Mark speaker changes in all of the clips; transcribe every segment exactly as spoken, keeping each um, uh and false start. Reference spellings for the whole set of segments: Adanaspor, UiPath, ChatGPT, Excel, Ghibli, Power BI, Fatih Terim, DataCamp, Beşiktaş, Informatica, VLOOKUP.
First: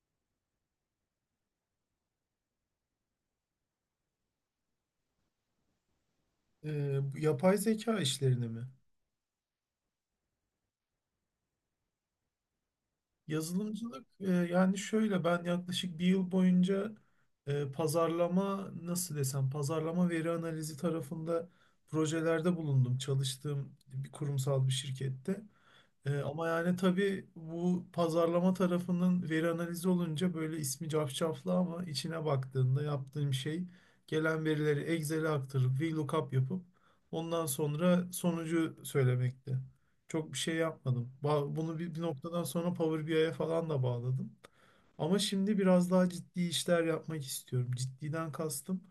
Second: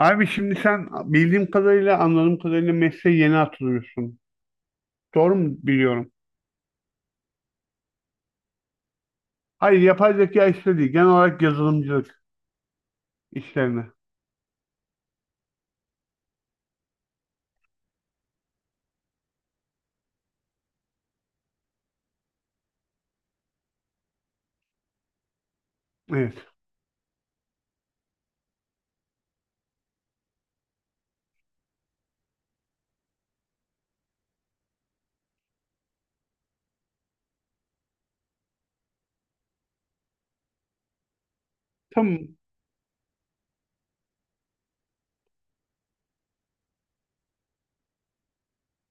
Speaker 1: Abi şimdi sen bildiğim kadarıyla, anladığım kadarıyla mesleğe yeni atılıyorsun. Doğru mu biliyorum?
Speaker 2: Ee, bu yapay zeka işlerini mi?
Speaker 1: Hayır, yapay zeka işleri değil. Genel olarak yazılımcılık işlerine.
Speaker 2: Yazılımcılık, e, yani şöyle ben yaklaşık bir yıl boyunca e, pazarlama, nasıl desem, pazarlama veri analizi tarafında projelerde bulundum. Çalıştığım bir kurumsal bir şirkette. Ee,
Speaker 1: Evet.
Speaker 2: ama yani tabii bu pazarlama tarafının veri analizi olunca böyle ismi cafcaflı, ama içine baktığında yaptığım şey gelen verileri Excel'e aktarıp VLOOKUP yapıp ondan sonra sonucu söylemekti. Çok bir şey yapmadım. Ba- Bunu bir, bir
Speaker 1: Tamam.
Speaker 2: noktadan sonra Power B I'ye falan da bağladım. Ama şimdi biraz daha ciddi işler yapmak istiyorum. Ciddiden kastım.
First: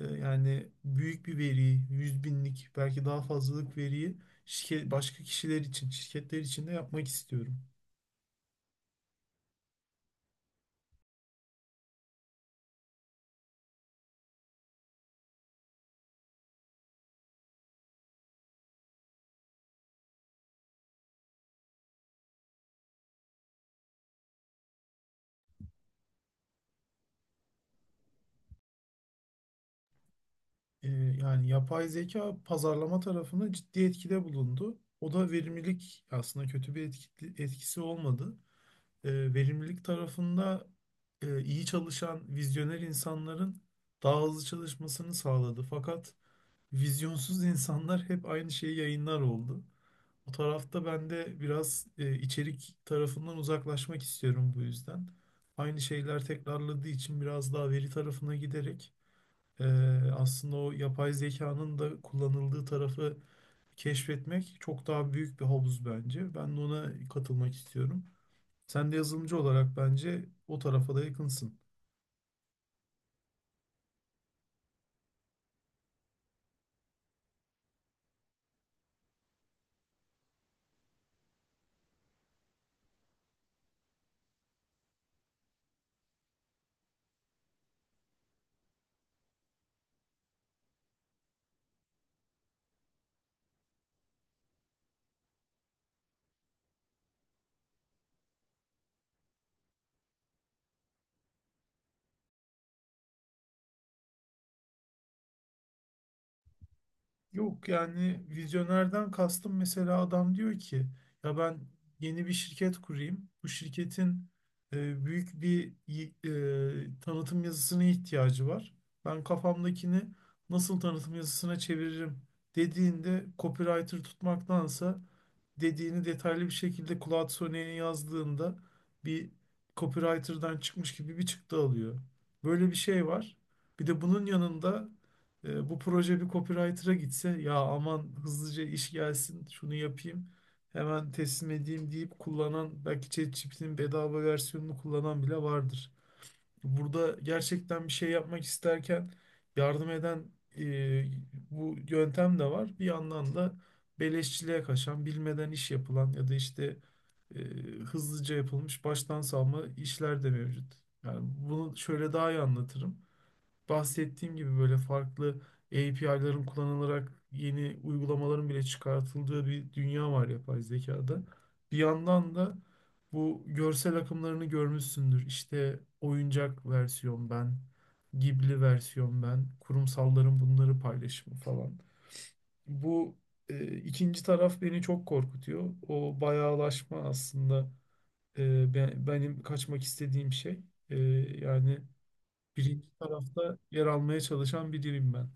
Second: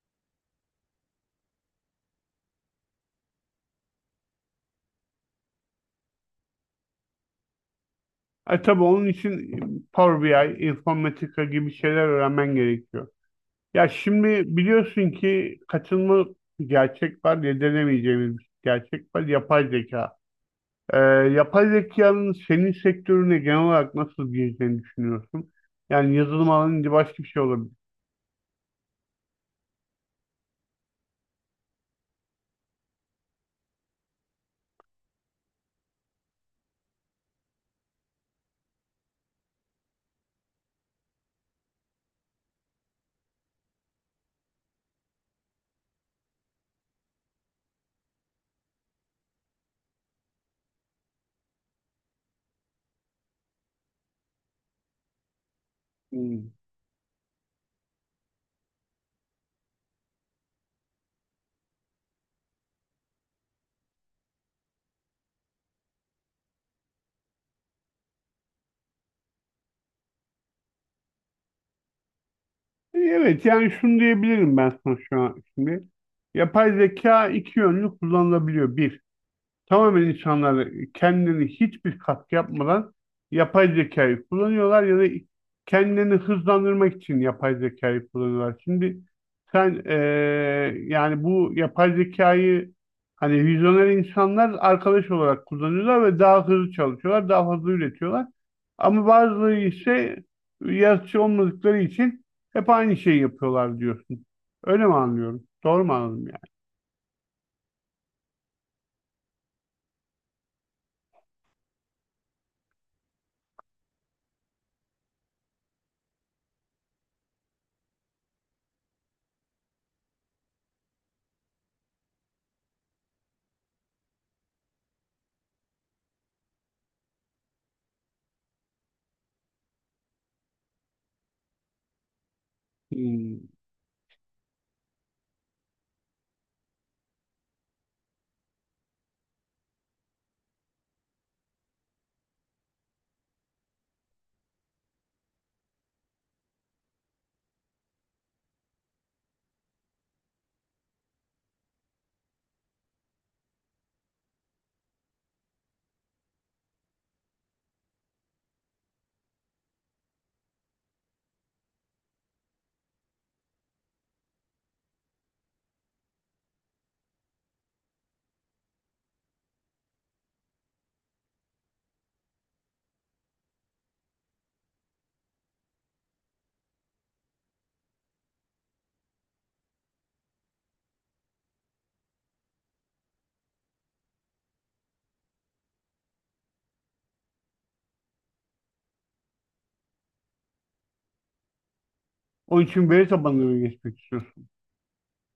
Speaker 2: E, Yani büyük bir veriyi, yüz binlik, belki daha fazlalık veriyi şirket, başka kişiler için, şirketler için de yapmak istiyorum.
Speaker 1: E tabii onun için Power B I, Informatica gibi şeyler öğrenmen gerekiyor. Ya şimdi biliyorsun ki kaçınılmaz bir gerçek var, yedilemeyeceğimiz bir gerçek var. Yapay zeka. Ee, Yapay zekanın senin sektörüne genel olarak nasıl gireceğini düşünüyorsun? Yani yazılım alanında başka bir şey olabilir.
Speaker 2: E, Yani yapay zeka pazarlama tarafında ciddi etkide bulundu. O da verimlilik, aslında kötü bir etki- etkisi olmadı. E, Verimlilik tarafında e, iyi çalışan vizyoner insanların daha hızlı çalışmasını sağladı. Fakat vizyonsuz insanlar hep aynı şeyi yayınlar oldu. O tarafta ben de biraz e, içerik tarafından uzaklaşmak istiyorum bu yüzden. Aynı şeyler
Speaker 1: Hmm.
Speaker 2: tekrarladığı için biraz daha veri tarafına giderek e, aslında o yapay zekanın da kullanıldığı tarafı keşfetmek çok daha büyük bir havuz bence. Ben de ona katılmak istiyorum. Sen de yazılımcı olarak bence o tarafa da yakınsın.
Speaker 1: E, Evet yani şunu diyebilirim ben sana şu an şimdi. Yapay zeka iki yönlü kullanılabiliyor. Bir, tamamen insanlar kendileri hiçbir katkı yapmadan yapay zekayı kullanıyorlar ya da kendilerini hızlandırmak için yapay zekayı kullanıyorlar. Şimdi sen eee, yani bu yapay zekayı hani vizyoner insanlar arkadaş olarak kullanıyorlar ve daha hızlı çalışıyorlar, daha fazla üretiyorlar. Ama bazıları ise yaratıcı olmadıkları için hep aynı şeyi yapıyorlar diyorsun. Öyle mi anlıyorum? Doğru mu anladım
Speaker 2: Yok, yani vizyonerden kastım, mesela adam diyor ki ya ben yeni bir şirket kurayım. Bu şirketin e, büyük bir y- e, tanıtım yazısına ihtiyacı var. Ben kafamdakini nasıl tanıtım yazısına çeviririm dediğinde, copywriter tutmaktansa dediğini detaylı bir şekilde Claude Sonnet'in yazdığında bir copywriter'dan çıkmış gibi bir çıktı alıyor. Böyle bir şey
Speaker 1: yani?
Speaker 2: var.
Speaker 1: Hmm.
Speaker 2: Bir de bunun yanında e, bu proje bir copywriter'a gitse, ya aman hızlıca iş gelsin şunu yapayım hemen teslim edeyim deyip kullanan, belki ChatGPT'nin bedava versiyonunu kullanan bile vardır. Burada gerçekten bir şey yapmak isterken yardım eden e, bu yöntem de var. Bir yandan da beleşçiliğe kaçan, bilmeden iş yapılan ya da işte e, hızlıca yapılmış baştan savma işler de mevcut. Yani bunu şöyle daha iyi anlatırım, bahsettiğim gibi böyle farklı A P I'ların kullanılarak yeni uygulamaların bile çıkartıldığı bir dünya var yapay zekada. Bir yandan da bu görsel akımlarını görmüşsündür. İşte oyuncak versiyon ben, Ghibli versiyon ben, kurumsalların bunları paylaşımı falan. Bu e, ikinci taraf beni çok korkutuyor. O bayağılaşma aslında e, be- benim kaçmak istediğim şey. E, yani
Speaker 1: Onun
Speaker 2: birinci
Speaker 1: için veri tabanına
Speaker 2: tarafta
Speaker 1: mı
Speaker 2: yer
Speaker 1: geçmek
Speaker 2: almaya
Speaker 1: istiyorsun?
Speaker 2: çalışan biriyim ben.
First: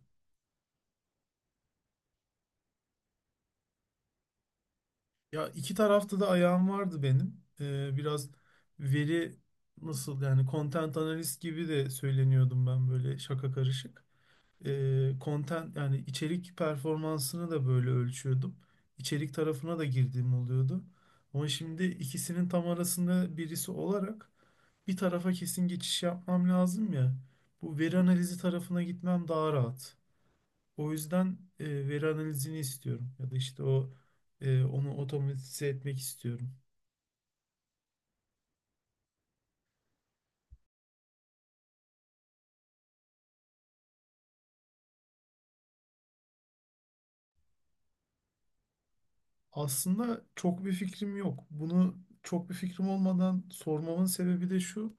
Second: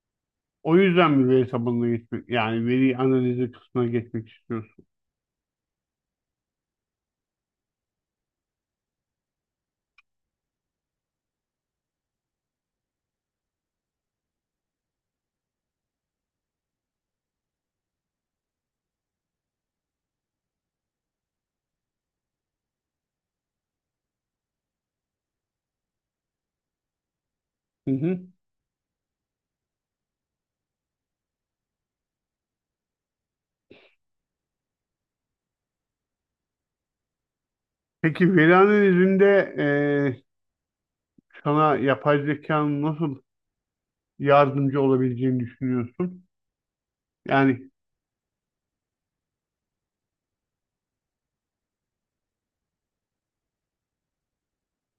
Speaker 1: O yüzden mi veri tabanına geçmek, yani veri analizi kısmına geçmek istiyorsun?
Speaker 2: Ya iki tarafta da ayağım vardı benim. Ee, biraz veri, nasıl yani, content analist gibi de söyleniyordum ben, böyle şaka karışık. Ee, content, yani içerik performansını da böyle ölçüyordum. İçerik tarafına da girdiğim oluyordu. Ama şimdi ikisinin tam arasında birisi olarak bir tarafa kesin geçiş yapmam lazım ya. Bu
Speaker 1: Hı
Speaker 2: veri
Speaker 1: hı.
Speaker 2: analizi tarafına gitmem daha rahat. O yüzden e, veri analizini istiyorum, ya da işte o e, onu otomatize etmek istiyorum.
Speaker 1: Peki veri analizinde eee, sana yapay zekanın nasıl yardımcı olabileceğini düşünüyorsun? Yani
Speaker 2: Aslında çok bir fikrim yok. Bunu çok bir fikrim olmadan sormamın sebebi de şu.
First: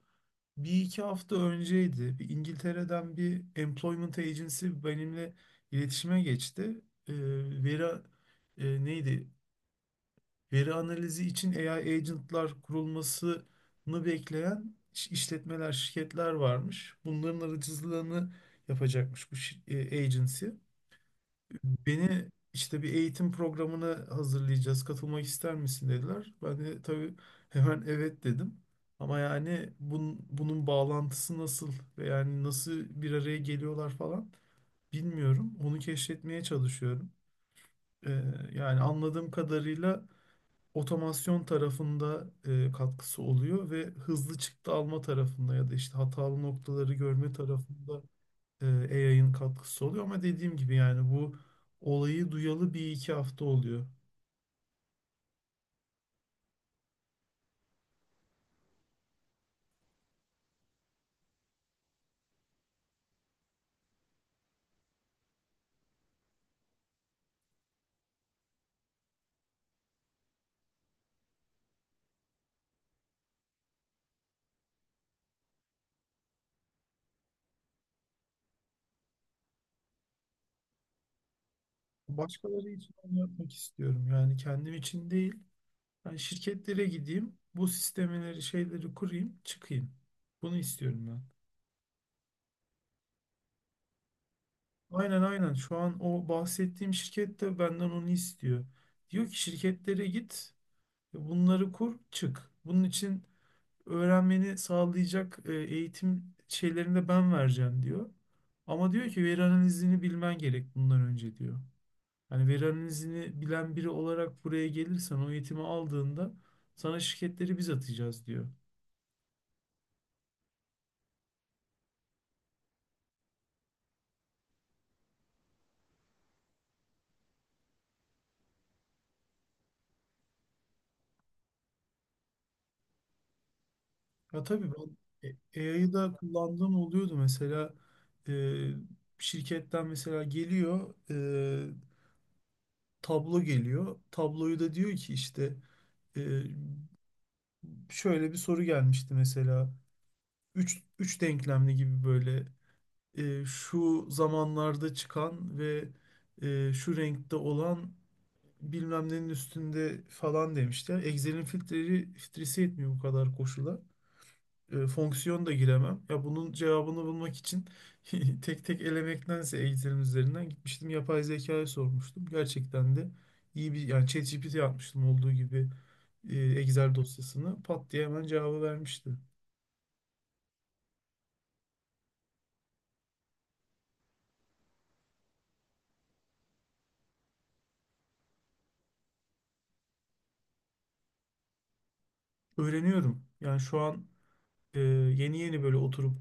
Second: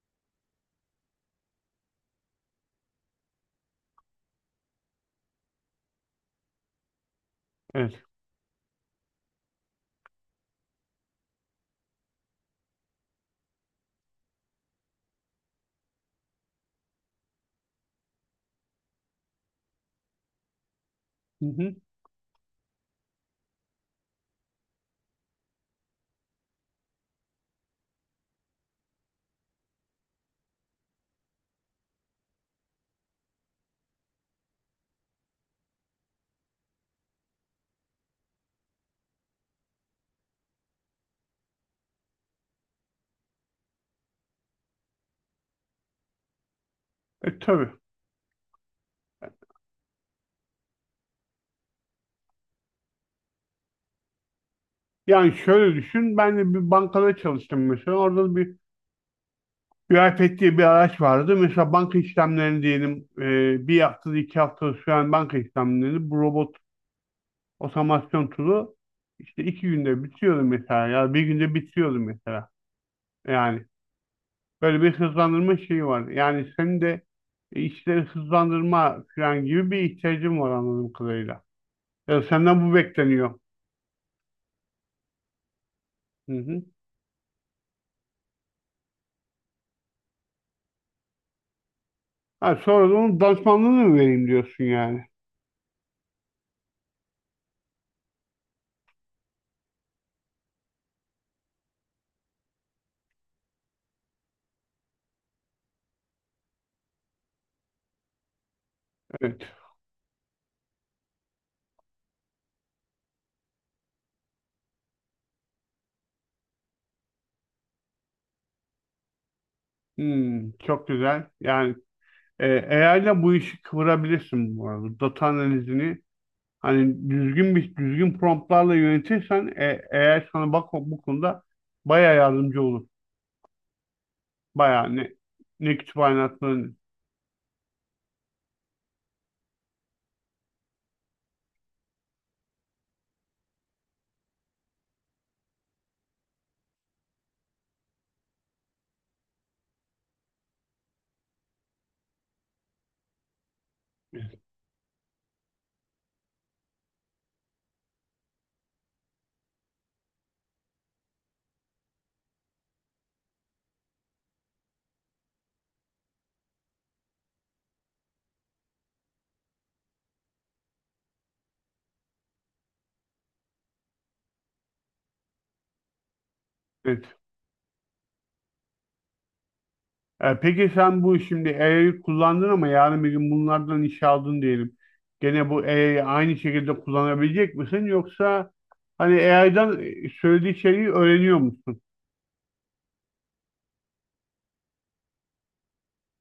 Speaker 2: Bir iki hafta önceydi. Bir İngiltere'den bir employment agency benimle iletişime geçti. E, veri
Speaker 1: evet.
Speaker 2: e, Neydi? Veri analizi için A I agentlar kurulmasını bekleyen iş- işletmeler, şirketler varmış. Bunların aracılığını yapacakmış bu şi- e, agency.
Speaker 1: Hı hı.
Speaker 2: Beni işte bir eğitim programına hazırlayacağız, katılmak ister misin dediler. Ben de tabii hemen evet dedim. Ama yani bun, bunun bağlantısı nasıl ve yani nasıl bir araya geliyorlar falan bilmiyorum. Onu keşfetmeye çalışıyorum. Ee, Yani anladığım kadarıyla otomasyon tarafında e, katkısı oluyor ve hızlı çıktı alma tarafında ya da işte hatalı noktaları görme
Speaker 1: E, tabii.
Speaker 2: tarafında e, A I'ın katkısı oluyor. Ama dediğim gibi yani bu olayı duyalı bir iki hafta oluyor.
Speaker 1: Yani şöyle düşün, ben de bir bankada çalıştım mesela. Orada bir UiPath diye bir araç vardı. Mesela banka işlemlerini diyelim eee, bir haftada iki haftada süren banka işlemlerini bu robot otomasyon tool'u işte iki günde bitiriyordu mesela ya bir günde bitiriyordu mesela. Yani böyle bir hızlandırma şeyi var. Yani senin de işleri hızlandırma falan gibi bir ihtiyacın var anladığım kadarıyla. Ya
Speaker 2: Başkaları
Speaker 1: senden bu
Speaker 2: için onu
Speaker 1: bekleniyor.
Speaker 2: yapmak istiyorum. Yani kendim için değil. Ben
Speaker 1: Hı hı.
Speaker 2: şirketlere gideyim, bu sistemeleri, şeyleri kurayım, çıkayım. Bunu istiyorum ben.
Speaker 1: Ha, sonra da onun danışmanlığını mı vereyim diyorsun yani.
Speaker 2: Aynen aynen. Şu an o bahsettiğim şirket de benden onu istiyor. Diyor ki şirketlere git. Bunları kur, çık. Bunun için öğrenmeni sağlayacak e, eğitim şeylerini de ben vereceğim diyor. Ama diyor ki
Speaker 1: Evet.
Speaker 2: veri analizini bilmen gerek bundan önce diyor. Hani veri analizini bilen biri olarak buraya gelirsen, o eğitimi aldığında sana şirketleri biz atacağız diyor.
Speaker 1: Hmm, çok güzel. Yani e, A I ile bu işi kıvırabilirsin bu arada. Data analizini hani düzgün bir düzgün promptlarla yönetirsen e, A I sana bak bu konuda bayağı yardımcı olur.
Speaker 2: Ya tabii
Speaker 1: Bayağı
Speaker 2: ben
Speaker 1: ne, ne
Speaker 2: A I'yı da
Speaker 1: kütüphane
Speaker 2: kullandığım
Speaker 1: atmanın-
Speaker 2: oluyordu. Mesela e, şirketten mesela geliyor, e, tablo geliyor. Tabloyu da diyor ki işte, şöyle bir soru gelmişti mesela. Üç, üç denklemli gibi böyle e, şu zamanlarda çıkan ve e, şu renkte olan bilmem nenin üstünde falan demişler. Excel'in filtreleri, filtresi yetmiyor bu kadar koşula. E, fonksiyon da giremem. Ya bunun cevabını bulmak için tek tek elemektense Excel'in üzerinden gitmiştim. Yapay zekaya sormuştum. Gerçekten de iyi bir, yani ChatGPT yapmıştım olduğu gibi e, Excel
Speaker 1: Evet.
Speaker 2: dosyasını, pat diye hemen cevabı vermişti.
Speaker 1: E, peki sen bu şimdi A I'yi kullandın ama yarın bir gün bunlardan iş aldın diyelim. Gene bu A I'yi aynı şekilde kullanabilecek misin yoksa hani A I'dan söylediği şeyi öğreniyor musun?
Speaker 2: Öğreniyorum. Yani şu an e, yeni yeni böyle oturup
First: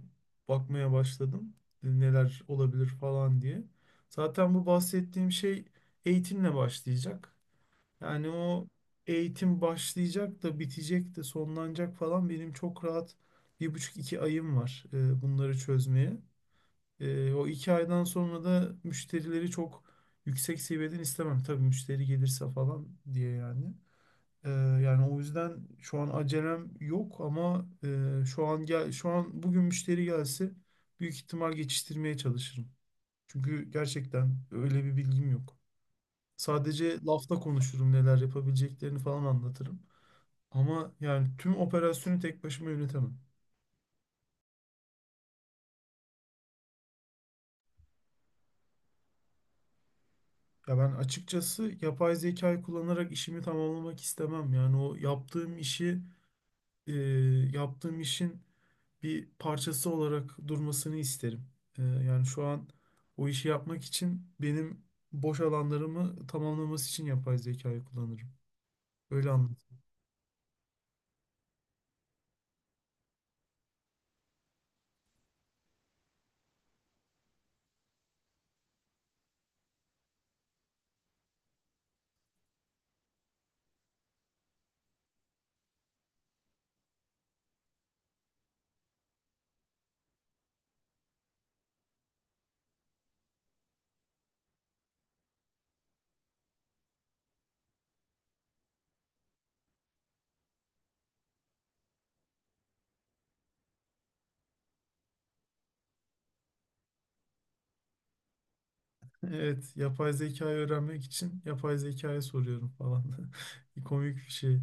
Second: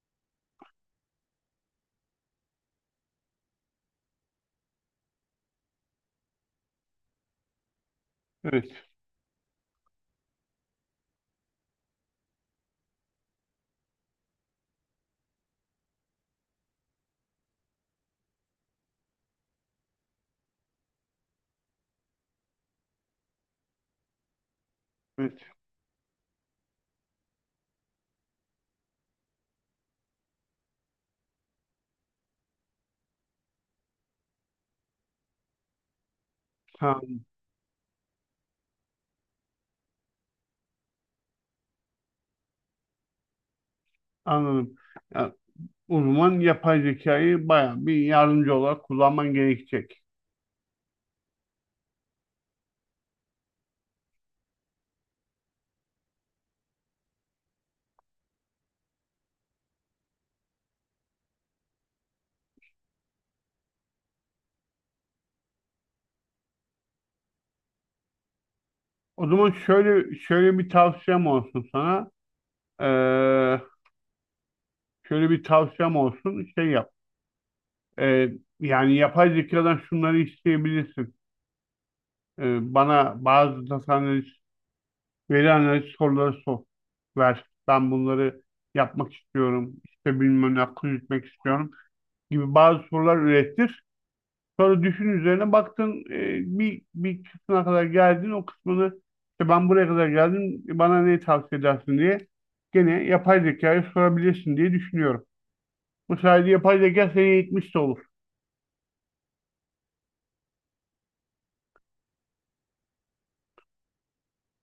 Speaker 2: bakmaya başladım. E, Neler olabilir falan diye. Zaten bu bahsettiğim şey eğitimle başlayacak. Yani o
Speaker 1: Evet,
Speaker 2: eğitim başlayacak da, bitecek de, sonlanacak falan, benim çok rahat bir buçuk iki ayım var e, bunları çözmeye. E, o iki aydan sonra da müşterileri çok yüksek seviyeden istemem. Tabii müşteri gelirse falan diye yani. Ee, Yani o
Speaker 1: evet.
Speaker 2: yüzden şu an acelem yok, ama e, şu an gel şu an bugün müşteri gelse büyük ihtimal geçiştirmeye çalışırım. Çünkü gerçekten öyle bir bilgim yok. Sadece
Speaker 1: Tamam,
Speaker 2: lafta konuşurum, neler yapabileceklerini falan anlatırım. Ama yani tüm operasyonu tek başıma yönetemem.
Speaker 1: anladım. Ya, o zaman yapay zekayı bayağı bir yardımcı olarak kullanman gerekecek.
Speaker 2: Ya ben açıkçası yapay zekayı kullanarak işimi tamamlamak istemem. Yani o yaptığım işi e, yaptığım işin bir parçası olarak durmasını isterim. Ee, yani şu an o işi yapmak için benim boş alanlarımı tamamlaması için yapay zekayı kullanırım.
Speaker 1: O
Speaker 2: Öyle
Speaker 1: zaman
Speaker 2: anlatayım.
Speaker 1: şöyle şöyle bir tavsiyem olsun sana. Ee, Şöyle bir tavsiyem olsun. Şey yap. Ee, Yani yapay zekadan şunları isteyebilirsin. E, bana bazı data analiz, veri analiz soruları sor, ver. Ben bunları yapmak istiyorum. İşte bilmem ne akıl yürütmek istiyorum gibi bazı sorular ürettir. Sonra düşün üzerine baktın e, bir, bir kısmına kadar geldin o kısmını işte ben buraya kadar geldim bana ne tavsiye edersin diye gene yapay zekaya sorabilirsin diye düşünüyorum. Bu sayede yapay zeka seni eğitmiş de olur.
Speaker 2: Evet, yapay zekayı öğrenmek için yapay zekaya soruyorum falan. Bir komik bir şey.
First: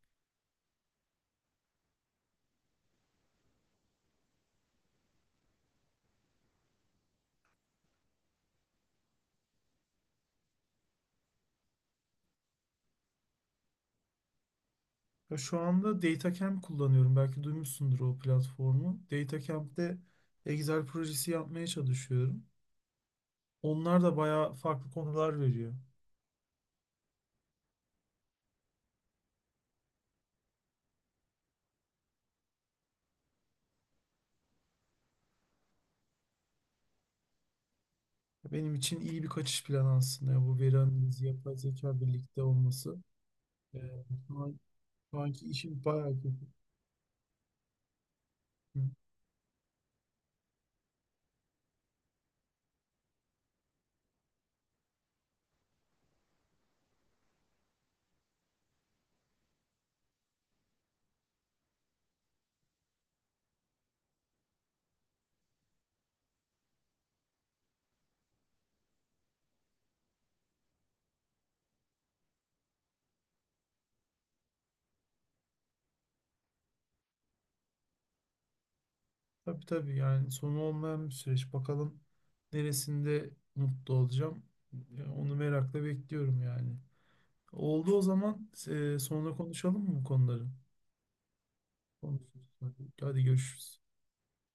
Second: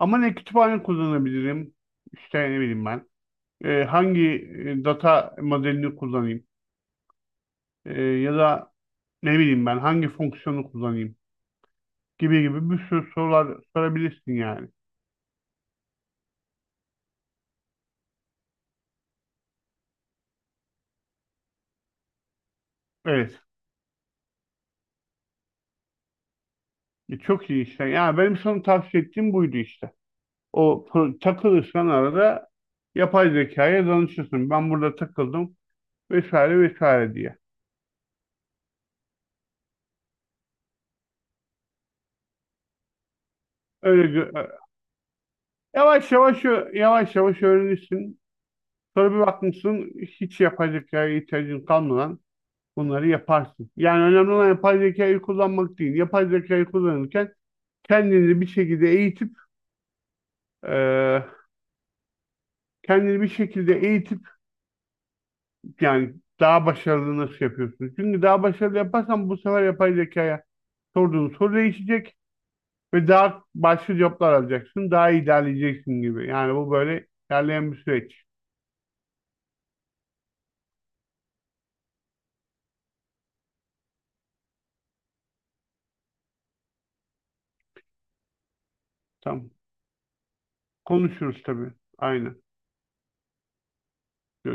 Speaker 1: Ama ne kütüphane kullanabilirim işte ne bileyim ben e, hangi e, data modelini kullanayım. E, Ya da ne bileyim ben hangi fonksiyonu kullanayım gibi gibi bir sürü sorular sorabilirsin yani.
Speaker 2: Ya şu anda DataCamp kullanıyorum. Belki duymuşsundur o platformu. DataCamp'te Excel projesi yapmaya çalışıyorum.
Speaker 1: Evet.
Speaker 2: Onlar da bayağı farklı konular veriyor.
Speaker 1: E, çok iyi işte. Yani benim sana tavsiye ettiğim buydu işte. O pro- takılırsan arada yapay zekaya danışırsın. Ben burada takıldım vesaire vesaire diye.
Speaker 2: Benim için iyi bir kaçış planı aslında ya, bu veri analizi, yapay zeka birlikte olması. Ee,
Speaker 1: Öyle gö-
Speaker 2: şu
Speaker 1: e,
Speaker 2: an, Şu anki işim
Speaker 1: yavaş
Speaker 2: bayağı
Speaker 1: yavaş
Speaker 2: kötü.
Speaker 1: ö- yavaş yavaş öğrenirsin.
Speaker 2: Hı.
Speaker 1: Sonra bir bakmışsın hiç yapay zekaya ihtiyacın kalmadan bunları yaparsın. Yani önemli olan yapay zekayı kullanmak değil. Yapay zekayı kullanırken kendini bir şekilde eğitip e, kendini bir şekilde eğitip yani daha başarılı nasıl yapıyorsun? Çünkü daha başarılı yaparsan bu sefer yapay zekaya sorduğun soru değişecek ve daha başka cevaplar alacaksın. Daha iyi ilerleyeceksin gibi. Yani bu böyle ilerleyen bir süreç.
Speaker 2: Tabii tabii, yani sonu olmayan bir süreç. Bakalım neresinde mutlu olacağım. Ya onu merakla bekliyorum yani. Oldu, o zaman e, sonra
Speaker 1: Tamam.
Speaker 2: konuşalım mı bu konuları?
Speaker 1: Konuşuruz tabii. Aynen.
Speaker 2: Konuşuruz. Hadi görüşürüz.
Speaker 1: Görüşürüz.